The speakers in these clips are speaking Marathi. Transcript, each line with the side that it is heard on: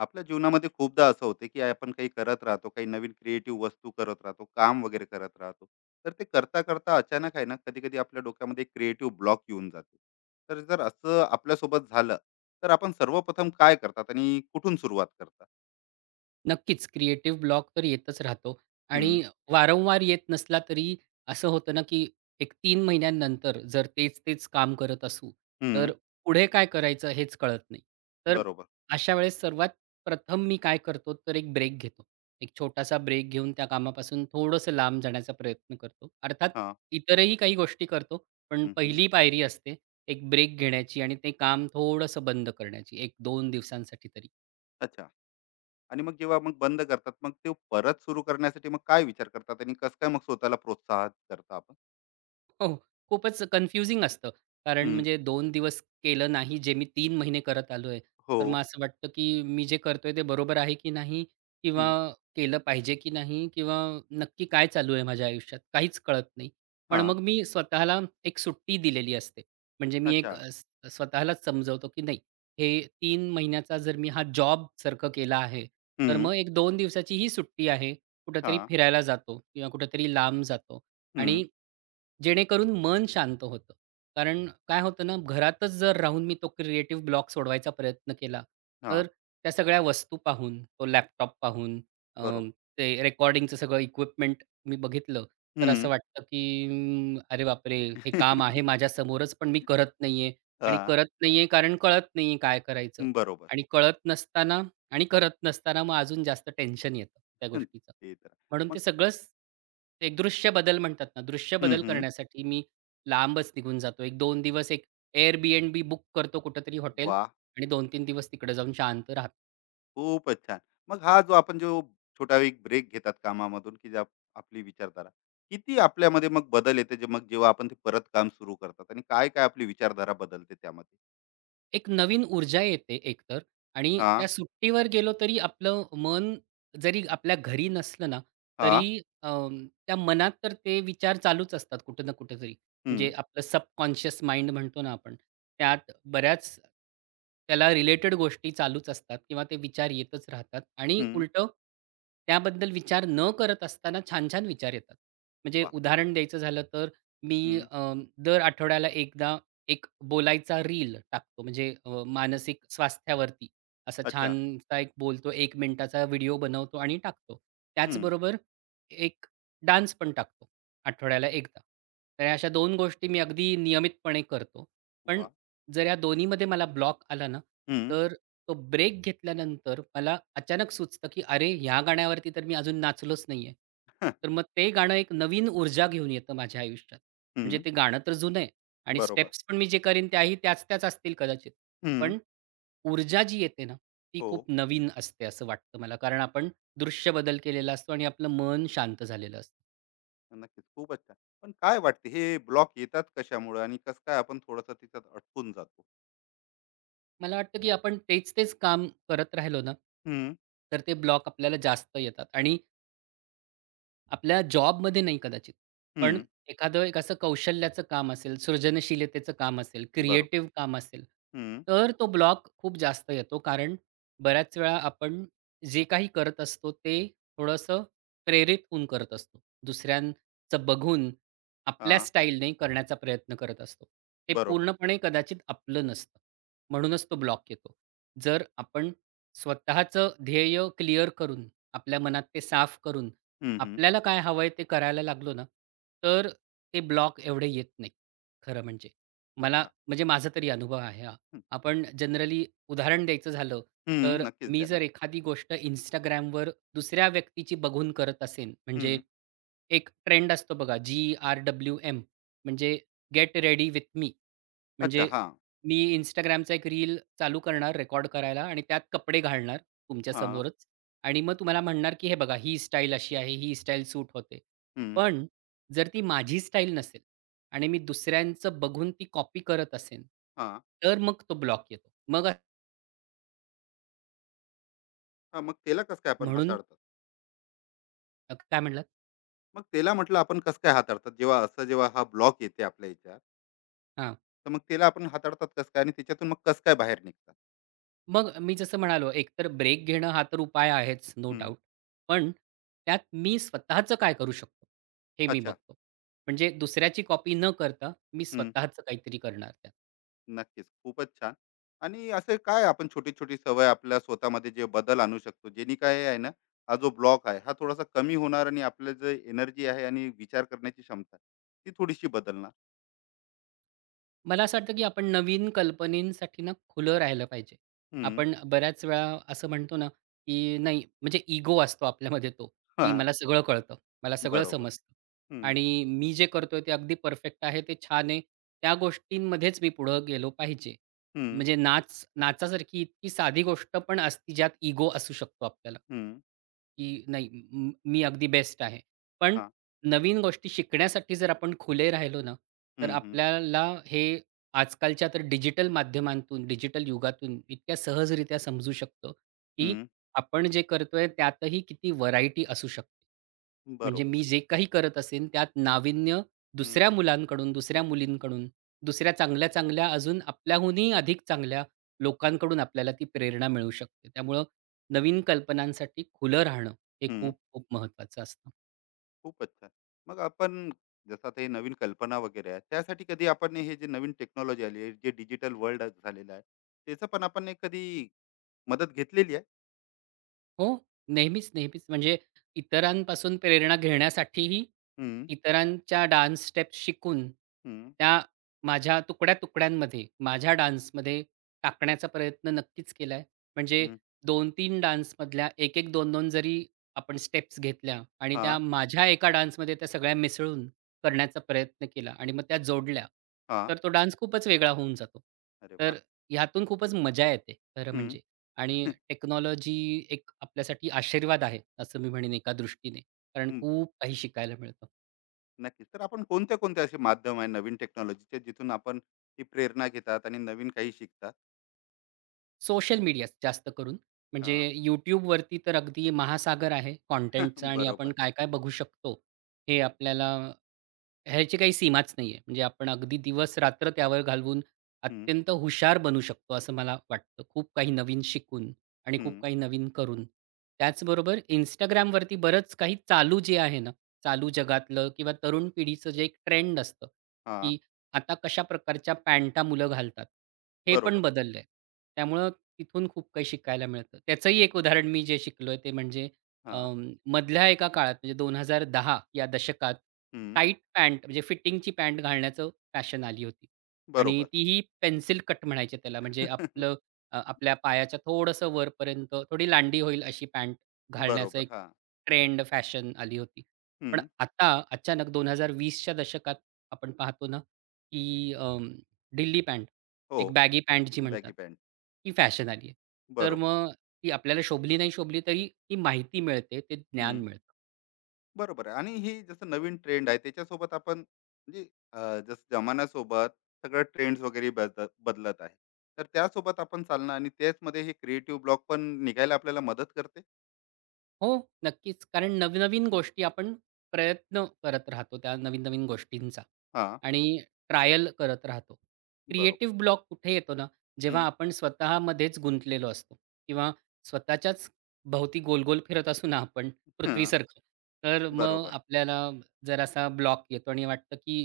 left: आपल्या जीवनामध्ये खूपदा असं होते की आपण काही करत राहतो, काही नवीन क्रिएटिव्ह वस्तू करत राहतो, काम वगैरे करत राहतो. तर ते करता करता अचानक आहे ना, कधी कधी आपल्या डोक्यामध्ये क्रिएटिव्ह ब्लॉक येऊन जाते. तर जर असं आपल्यासोबत झालं, तर आपण सर्वप्रथम काय करतात आणि कुठून सुरुवात करतात?
right: नक्कीच, क्रिएटिव्ह ब्लॉक तर येतच राहतो आणि
left: हम्म,
right: वारंवार येत नसला तरी असं होतं ना, की एक 3 महिन्यांनंतर जर तेच-तेच काम करत असू,
left: हम्म.
right: तर पुढे काय करायचं हेच कळत नाही. तर
left: बरोबर.
right: अशा वेळेस सर्वात प्रथम मी काय करतो, तर एक ब्रेक घेतो. एक छोटासा ब्रेक घेऊन त्या कामापासून थोडंसं लांब जाण्याचा प्रयत्न करतो. अर्थात
left: हा.
right: इतरही काही गोष्टी करतो, पण
left: हम्म, हम्म.
right: पहिली पायरी असते एक ब्रेक घेण्याची आणि ते काम थोडंसं बंद करण्याची 1-2 दिवसांसाठी तरी.
left: अच्छा. आणि मग जेव्हा मग बंद करतात, मग ते परत सुरू करण्यासाठी मग काय विचार करतात आणि कसं काय मग स्वतःला प्रोत्साहित करता आपण?
right: हो. खूपच कन्फ्युजिंग असतं. कारण
left: हम्म,
right: म्हणजे 2 दिवस केलं नाही, जे मी 3 महिने करत आलोय.
left: हो.
right: तर मग असं वाटतं, की मी जे करतोय ते बरोबर आहे की नाही? किंवा
left: हम्म,
right: केलं पाहिजे की नाही? किंवा नक्की काय चालू आहे माझ्या आयुष्यात? काहीच कळत नाही. पण
left: हा.
right: मग मी स्वतःला एक सुट्टी दिलेली असते. म्हणजे मी
left: अच्छा.
right: एक स्वतःलाच समजवतो, की नाही हे 3 महिन्याचा जर मी हा जॉबसारखं केला आहे, तर
left: हम्म,
right: मग एक दोन दिवसाची ही सुट्टी आहे.
left: हा.
right: कुठेतरी फिरायला जातो किंवा कुठेतरी लांब जातो
left: हम्म.
right: आणि जेणेकरून मन शांत होतं. कारण काय होतं ना, घरातच जर राहून मी तो क्रिएटिव्ह ब्लॉक सोडवायचा प्रयत्न केला,
left: हां,
right: तर त्या सगळ्या वस्तू पाहून, तो लॅपटॉप पाहून, अ,
left: बरोबर.
right: ते रेकॉर्डिंगचं सगळं इक्विपमेंट मी बघितलं, तर
left: हं.
right: असं वाटतं की अरे बापरे!
left: हां,
right: हे काम आहे माझ्यासमोरच, पण मी करत नाहीये आणि करत नाहीये कारण कळत नाहीये काय करायचं
left: बरोबर.
right: आणि कळत नसताना आणि करत नसताना मग अजून जास्त टेन्शन येतं त्या
left: हं,
right: गोष्टीचं.
left: ते तर आहे.
right: म्हणून
left: मग
right: ते सगळंच एक दृश्य बदल म्हणतात ना, दृश्य
left: हं,
right: बदल
left: हं.
right: करण्यासाठी मी लांबच निघून जातो. 1-2 दिवस एक Airbnb बुक करतो कुठेतरी हॉटेल
left: वाह!
right: आणि दोन 3 दिवस तिकडे जाऊन शांत राहतो.
left: खूपच छान. मग हा जो आपण जो छोटा एक ब्रेक घेतात कामामधून, की ज्या आपली विचारधारा किती आपल्यामध्ये मग बदल येते, जे मग जेव्हा आपण ते परत काम सुरू करतात आणि काय-काय आपली विचारधारा बदलते त्यामध्ये?
right: एक नवीन ऊर्जा येते एकतर आणि
left: हां,
right: त्या सुट्टीवर गेलो तरी आपलं मन जरी आपल्या घरी नसलं ना, तरी
left: हां.
right: त्या मनात तर ते विचार चालूच असतात कुठं ना कुठेतरी.
left: हं,
right: म्हणजे आपलं सबकॉन्शियस माइंड म्हणतो ना आपण, त्यात बऱ्याच त्याला रिलेटेड गोष्टी चालूच असतात किंवा ते विचार येतच राहतात आणि
left: हं.
right: उलटं त्याबद्दल विचार न करत असताना छान-छान विचार येतात. म्हणजे
left: वाह!
right: उदाहरण द्यायचं झालं तर मी
left: हं.
right: दर आठवड्याला एकदा एक बोलायचा रील टाकतो म्हणजे मानसिक स्वास्थ्यावरती असा
left: अच्छा.
right: छानसा एक बोलतो 1 मिनिटाचा व्हिडिओ बनवतो आणि टाकतो.
left: हं.
right: त्याचबरोबर एक डान्स पण टाकतो आठवड्याला एकदा. तर अशा दोन गोष्टी मी अगदी नियमितपणे करतो. पण
left: वाह!
right: जर या दोन्हीमध्ये मला ब्लॉक आला ना,
left: हं.
right: तर तो ब्रेक घेतल्यानंतर मला अचानक सुचतं, की "अरे, ह्या गाण्यावरती तर मी अजून नाचलोच नाहीये."
left: हं.
right: तर मग ते गाणं एक नवीन ऊर्जा घेऊन येतं माझ्या आयुष्यात. म्हणजे ते गाणं तर जुनं आहे. आणि
left: बरोबर.
right: स्टेप्स पण मी जे करीन त्याही त्याच-त्याच असतील कदाचित.
left: हं.
right: पण ऊर्जा जी येते ना, ती
left: हो.
right: खूप नवीन असते असं वाटतं मला. कारण आपण दृश्य बदल केलेला असतो आणि आपलं मन शांत झालेलं असतं.
left: नक्कीच. खूपच छान. पण काय वाटते, हे ब्लॉक येतात कशामुळे आणि कसं काय आपण थोडंसं तिच्यात अटकून जातो?
right: मला वाटतं की आपण तेच-तेच काम करत राहिलो ना,
left: हं,
right: तर ते ब्लॉक आपल्याला जास्त येतात आणि आपल्या जॉबमध्ये नाही कदाचित. पण
left: हं.
right: एखादं एक असं कौशल्याचं काम असेल, सृजनशीलतेचं काम असेल,
left: बरोबर.
right: क्रिएटिव्ह काम असेल,
left: हं.
right: तर तो ब्लॉक खूप जास्त येतो. कारण बऱ्याच वेळा आपण जे काही करत असतो ते थोडंसं प्रेरित होऊन करत असतो. दुसऱ्यांचं बघून आपल्या
left: हां.
right: स्टाईलने करण्याचा प्रयत्न करत असतो. ते
left: बरोबर.
right: पूर्णपणे कदाचित आपलं नसतं. म्हणूनच तो ब्लॉक येतो. जर आपण स्वतःचं ध्येय क्लिअर करून, आपल्या मनात ते साफ करून
left: हं, हं.
right: आपल्याला काय हवंय ते करायला लागलो ना, तर ते ब्लॉक एवढे येत नाहीत, खरं म्हणजे. मला
left: अच्छा.
right: म्हणजे माझा तरी अनुभव आहे हा.
left: हं,
right: आपण जनरली उदाहरण द्यायचं झालं,
left: हं.
right: तर
left: नक्कीच
right: मी
left: द्या ना.
right: जर एखादी गोष्ट Instagramवर दुसऱ्या व्यक्तीची बघून करत असेन, म्हणजे
left: हं.
right: एक ट्रेंड असतो बघा जी-आर-डब्ल्यू-एम म्हणजे गेट रेडी विथ मी.
left: अच्छा.
right: म्हणजे
left: हां.
right: मी Instagramचा एक रील चालू करणार रेकॉर्ड करायला आणि त्यात कपडे घालणार
left: हां.
right: तुमच्यासमोरच आणि मग तुम्हाला म्हणणार, की "हे बघा ही स्टाईल अशी आहे, ही स्टाईल सूट होते."
left: हं.
right: पण जर ती माझी स्टाईल नसेल आणि मी दुसऱ्यांचं बघून ती कॉपी करत असेन,
left: हां.
right: तर मग तो ब्लॉक येतो.
left: हां. मग त्याला कसं काय आपण
right: म्हणून
left: हाताळतात?
right: काय म्हणालात?
left: मग त्याला म्हटलं आपण कसं काय हाताळतात? जेव्हा असं जेव्हा हा ब्लॉक येते आपल्या ह्याच्यात,
right: हां.
left: तर मग त्याला आपण हाताळतात कसं काय आणि त्याच्यातून मग कसं काय बाहेर निघतात?
right: मग मी जसं म्हणालो एकतर ब्रेक घेणं हा तर उपाय आहेच नो
left: हं.
right: डाउट. पण त्यात मी स्वतःचं काय करू शकतो, हे मी
left: अच्छा.
right: बघतो. म्हणजे दुसऱ्याची कॉपी न करता मी स्वतःचं काहीतरी करणार.
left: नक्कीच. खूपच छान. आणि असे काय आपण छोटी-छोटी सवय आपल्या स्वतःमध्ये जे बदल आणू शकतो, जेणे काय आहे ना, हा जो ब्लॉक आहे, हा थोडासा कमी होणार आणि आपलं जे एनर्जी आहे आणि विचार करण्याची क्षमता, ती थोडीशी बदलणार.
right: मला असं वाटतं की आपण नवीन कल्पनेसाठी ना खुलं राहिलं पाहिजे.
left: हं.
right: आपण बऱ्याच वेळा असं म्हणतो ना, की नाही म्हणजे इगो असतो आपल्यामध्ये तो, की
left: हां.
right: मला सगळं कळतं, मला सगळं
left: बरोबर.
right: समजतं
left: हं,
right: आणि मी जे करतोय ते अगदी परफेक्ट आहे, ते छान आहे. त्या गोष्टींमध्येच मी पुढं गेलो पाहिजे.
left: हं,
right: म्हणजे नाच नाचासारखी इतकी साधी गोष्ट पण असती ज्यात इगो असू शकतो आपल्याला,
left: हं.
right: की नाही मी अगदी बेस्ट आहे. पण
left: हां.
right: नवीन गोष्टी शिकण्यासाठी जर आपण खुले राहिलो ना, तर
left: हं, हं,
right: आपल्याला हे आजकालच्या तर डिजिटल माध्यमांतून, डिजिटल युगातून इतक्या सहजरित्या समजू शकतो, की
left: हं.
right: आपण जे करतोय त्यातही किती व्हरायटी असू शकते. म्हणजे
left: बरोबर.
right: मी जे काही करत असेन त्यात नाविन्य
left: हं,
right: दुसऱ्या मुलांकडून, दुसऱ्या मुलींकडून, दुसऱ्या चांगल्या-चांगल्या अजून आपल्याहूनही अधिक चांगल्या लोकांकडून आपल्याला ती प्रेरणा मिळू शकते. त्यामुळं नवीन कल्पनांसाठी खुलं राहणं हे
left: हं.
right: खूप खूप महत्त्वाचं असतं.
left: खूपच छान. मग आपण जसं आता हे नवीन कल्पना वगैरे आहे, त्यासाठी कधी आपण हे जे नवीन टेक्नॉलॉजी आली आहे, जे डिजिटल वर्ल्ड झालेलं आहे, त्याचं पण आपण एक कधी मदत घेतलेली आहे?
right: हो. नेहमीच, नेहमीच. म्हणजे इतरांपासून प्रेरणा घेण्यासाठीही
left: हं,
right: इतरांच्या डान्स स्टेप्स शिकून,
left: हं,
right: त्या माझ्या तुकड्या-तुकड्यांमध्ये, माझ्या डान्समध्ये टाकण्याचा प्रयत्न नक्कीच केलाय. म्हणजे
left: हं.
right: 2-3 डान्समधल्या 1-1, 2-2 जरी आपण स्टेप्स घेतल्या आणि त्या
left: हां,
right: माझ्या एका डान्समध्ये त्या सगळ्या मिसळून करण्याचा प्रयत्न केला आणि मग त्या जोडल्या,
left: हां.
right: तर तो डान्स खूपच वेगळा होऊन जातो.
left: अरे
right: तर
left: वाह!
right: ह्यातून खूपच मजा येते खरं
left: हं,
right: म्हणजे. आणि टेक्नॉलॉजी एक आपल्यासाठी आशीर्वाद आहे, असं मी म्हणेन एका दृष्टीने. कारण
left: हं.
right: खूप काही शिकायला मिळतं.
left: नक्कीच. तर आपण कोणते-कोणते असे माध्यम आहे नवीन टेक्नॉलॉजीचे, जिथून आपण ही प्रेरणा घेतात आणि नवीन काही शिकतात?
right: सोशल मीडिया जास्त करून. म्हणजे
left: हां.
right: YouTubeवरती तर अगदी महासागर आहे कॉन्टेंटचा आणि आपण
left: बरोबर.
right: काय-काय बघू शकतो, हे आपल्याला ह्याची काही सीमाच नाहीये. म्हणजे आपण अगदी दिवस-रात्र त्यावर घालवून
left: हं,
right: अत्यंत हुशार बनू शकतो, असं मला वाटतं. खूप काही नवीन शिकून आणि
left: हं.
right: खूप काही नवीन करून. त्याचबरोबर Instagramवरती बरंच काही चालू जे आहे ना, चालू जगातलं किंवा तरुण पिढीचं जे एक ट्रेंड असतं,
left: हां.
right: की आता कशा प्रकारच्या पॅन्टा मुलं घालतात, हे पण
left: बरोबर.
right: बदललंय. त्यामुळं तिथून खूप काही शिकायला मिळतं. त्याचंही एक उदाहरण मी जे शिकलोय ते म्हणजे
left: हां.
right: मधल्या एका काळात म्हणजे 2010 या दशकात
left: हं.
right: टाईट पॅन्ट म्हणजे फिटिंगची पॅन्ट घालण्याचं फॅशन आली होती आणि
left: बरोबर.
right: तीही पेन्सिल कट म्हणायचे त्याला म्हणजे आपलं आपल्या पायाच्या थोडंसं वरपर्यंत थोडी लांडी होईल अशी पॅन्ट घालण्याचं
left: बरोबर.
right: एक
left: हां.
right: ट्रेंड फॅशन आली होती. पण
left: हं.
right: आता अचानक 2020च्या दशकात आपण पाहतो ना, की ढिल्ली पॅन्ट,
left: हो.
right: एक बॅगी पॅन्ट जी
left: बॅगी
right: म्हणतात,
left: पॅन्ट.
right: ती फॅशन आली आहे. तर
left: बरोबर.
right: मग ती आपल्याला शोभली नाही शोभली तरी ती माहिती मिळते, ते ज्ञान मिळतं.
left: बरोबर आहे. आणि ही जसं नवीन ट्रेंड आहे, त्याच्यासोबत आपण म्हणजे अ, जसं जमान्यासोबत सगळं ट्रेंड्स वगैरे बदलत आहे, तर त्यासोबत आपण चालणं आणि त्याचमध्ये हे क्रिएटिव्ह ब्लॉक पण निघायला आपल्याला मदत करते.
right: हो, नक्कीच. कारण नवीन गोष्टी आपण प्रयत्न करत राहतो त्या नवीन-नवीन गोष्टींचा
left: हा.
right: आणि ट्रायल करत राहतो.
left: बरोबर.
right: क्रिएटिव्ह ब्लॉक कुठे येतो ना, जेव्हा
left: हम्म,
right: आपण स्वतःमध्येच गुंतलेलो असतो किंवा स्वतःच्याच भोवती गोल-गोल फिरत असू ना आपण
left: हा,
right: पृथ्वीसारखं, तर मग
left: बरोबर.
right: आपल्याला जरासा ब्लॉक येतो आणि वाटतं की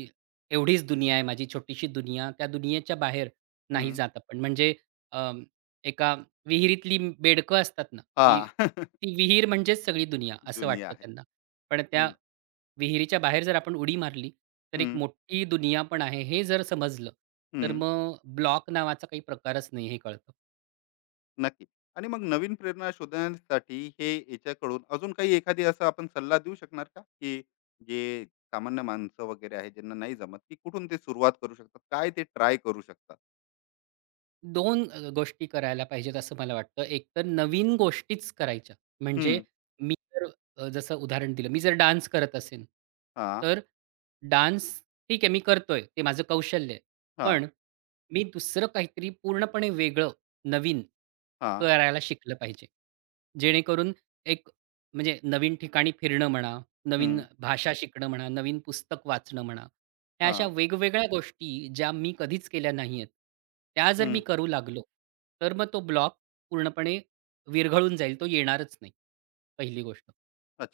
right: एवढीच दुनिया आहे माझी छोटीशी दुनिया. त्या दुनियेच्या बाहेर नाही
left: हम्म,
right: जात आपण. म्हणजे अ, एका विहिरीतली बेडकं असतात ना, की
left: हा.
right: ती विहीर म्हणजेच सगळी दुनिया असं
left: दुनिया
right: वाटतं
left: आहे.
right: त्यांना. पण त्या
left: हम्म,
right: विहिरीच्या बाहेर जर आपण उडी मारली, तर एक
left: हम्म,
right: मोठी दुनिया पण आहे हे जर समजलं, तर
left: हम्म.
right: मग ब्लॉक नावाचा काही प्रकारच नाही हे कळतं.
left: नक्की. आणि मग नवीन प्रेरणा शोधण्यासाठी हे याच्याकडून अजून काही एखादी असा आपण सल्ला देऊ शकणार का? की जे सामान्य माणसं वगैरे आहेत, ज्यांना नाही जमत, की कुठून ते सुरुवात करू शकतात? काय ते ट्राय करू शकतात?
right: दोन गोष्टी करायला पाहिजेत असं मला वाटतं. एक तर नवीन गोष्टीच करायच्या. म्हणजे
left: हं.
right: मी जर जसं उदाहरण दिलं, मी जर डान्स करत असेन,
left: हां,
right: तर डान्स ठीक आहे मी करतोय, ते माझं कौशल्य आहे.
left: हां,
right: पण मी दुसरं काहीतरी पूर्णपणे वेगळं, नवीन
left: हां.
right: करायला शिकलं पाहिजे. जेणेकरून एक म्हणजे नवीन ठिकाणी फिरणं म्हणा, नवीन
left: हं.
right: भाषा शिकणं म्हणा, नवीन पुस्तक वाचणं म्हणा, ह्या अशा
left: हां.
right: वेगवेगळ्या गोष्टी ज्या मी कधीच केल्या नाहीयेत, त्या जर मी
left: हं.
right: करू लागलो, तर मग तो ब्लॉक पूर्णपणे विरघळून जाईल. तो येणारच नाही, पहिली गोष्ट.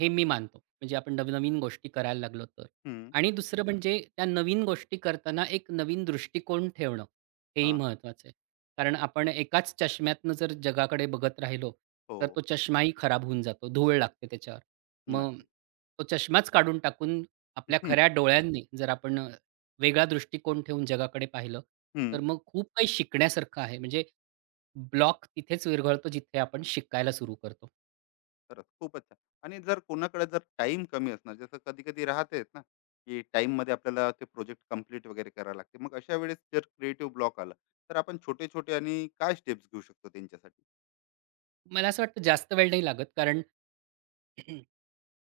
right: हे मी मानतो. म्हणजे आपण नवनवीन गोष्टी करायला लागलो तर.
left: हं.
right: आणि दुसरं म्हणजे त्या नवीन गोष्टी करताना एक नवीन दृष्टिकोन ठेवणं, हेही
left: हां.
right: महत्त्वाचं आहे. कारण आपण एकाच चष्म्यातनं जर जगाकडे बघत राहिलो,
left: हो.
right: तर तो चष्माही खराब होऊन जातो. धूळ लागते त्याच्यावर. मग
left: नक्की.
right: तो चष्माच काढून टाकून आपल्या
left: हं.
right: खऱ्या डोळ्यांनी जर आपण वेगळा दृष्टिकोन ठेवून जगाकडे पाहिलं,
left: हं.
right: तर मग खूप काही शिकण्यासारखं आहे. म्हणजे ब्लॉक तिथेच विरघळतो जिथे आपण शिकायला सुरू करतो.
left: खरंच खूपच छान. आणि जर कोणाकडे जर टाइम कमी असणार, जसं कधी कधी राहतेच ना, की टाइम मध्ये आपल्याला ते प्रोजेक्ट कम्प्लीट वगैरे करायला लागते, मग अशा वेळेस जर क्रिएटिव्ह ब्लॉक आला, तर आपण छोटे छोटे आणि काय स्टेप्स घेऊ शकतो त्यांच्यासाठी?
right: मला असं वाटतं जास्त वेळ नाही लागत कारण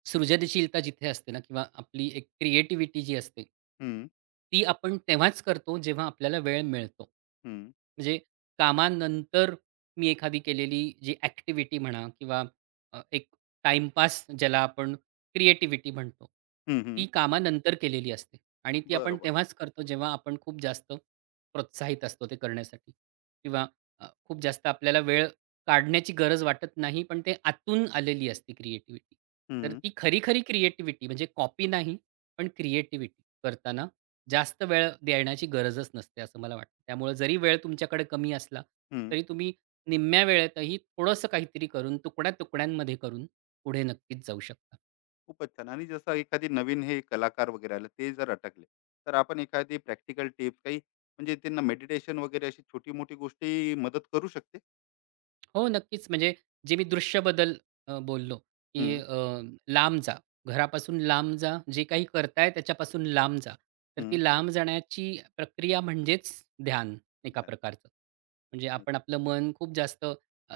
right: सृजनशीलता जिथे असते ना किंवा आपली एक क्रिएटिव्हिटी जी असते,
left: हम्म.
right: ती आपण तेव्हाच करतो जेव्हा आपल्याला वेळ मिळतो.
left: हम्म.
right: म्हणजे कामानंतर मी एखादी केलेली जी ॲक्टिव्हिटी म्हणा किंवा एक टाईमपास ज्याला आपण क्रिएटिव्हिटी म्हणतो,
left: हम्म. हम्म.
right: ती कामानंतर केलेली असते आणि ती आपण
left: बरोबर.
right: तेव्हाच करतो जेव्हा आपण खूप जास्त प्रोत्साहित असतो ते करण्यासाठी किंवा खूप जास्त आपल्याला वेळ काढण्याची गरज वाटत नाही, पण ते आतून आलेली असते क्रिएटिव्हिटी. तर
left: हम्म.
right: ती खरी-खरी क्रिएटिव्हिटी म्हणजे कॉपी नाही, पण क्रिएटिव्हिटी करताना जास्त वेळ देण्याची गरजच नसते, असं मला वाटतं. त्यामुळे जरी वेळ तुमच्याकडे कमी असला,
left: हम्म.
right: तरी तुम्ही निम्म्या वेळेतही थोडंसं काहीतरी करून, तुकड्या-तुकड्यांमध्ये करून पुढे नक्कीच जाऊ शकता.
left: खूपच छान. आणि जसं एखादी नवीन हे कलाकार वगैरे आले, ते जर अटकले, तर आपण एखादी प्रॅक्टिकल टिप्स काही म्हणजे त्यांना मेडिटेशन वगैरे अशी छोटी मोठी गोष्टी मदत करू शकते?
right: हो, नक्कीच. म्हणजे जे मी दृश्य बदल बोललो, की
left: हम्म.
right: लांब जा, घरापासून लांब जा, जे काही करताय त्याच्यापासून लांब जा. तर
left: हम्म.
right: ती लांब जाण्याची प्रक्रिया म्हणजेच ध्यान एका
left: ध्यान.
right: प्रकारचं. म्हणजे
left: नाही.
right: आपण आपलं मन खूप जास्त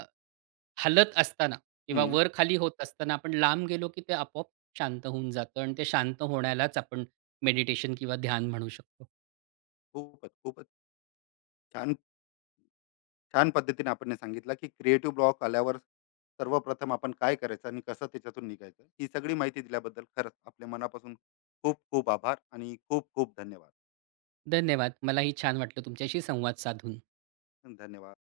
right: हलत असताना किंवा
left: हम्म.
right: वर-खाली होत असताना आपण लांब गेलो, की ते आपोआप शांत होऊन जातं आणि ते शांत होण्यालाच आपण मेडिटेशन किंवा ध्यान म्हणू शकतो.
left: खूपच खूपच छान. छान पद्धतीने आपण हे सांगितलं, की क्रिएटिव्ह ब्लॉक आल्यावर सर्वप्रथम आपण काय करायचं आणि कसं त्याच्यातून निघायचं, ही सगळी माहिती दिल्याबद्दल खरंच आपल्या मनापासून खूप खूप आभार आणि खूप खूप धन्यवाद.
right: धन्यवाद. मलाही छान वाटलं तुमच्याशी संवाद साधून.
left: धन्यवाद.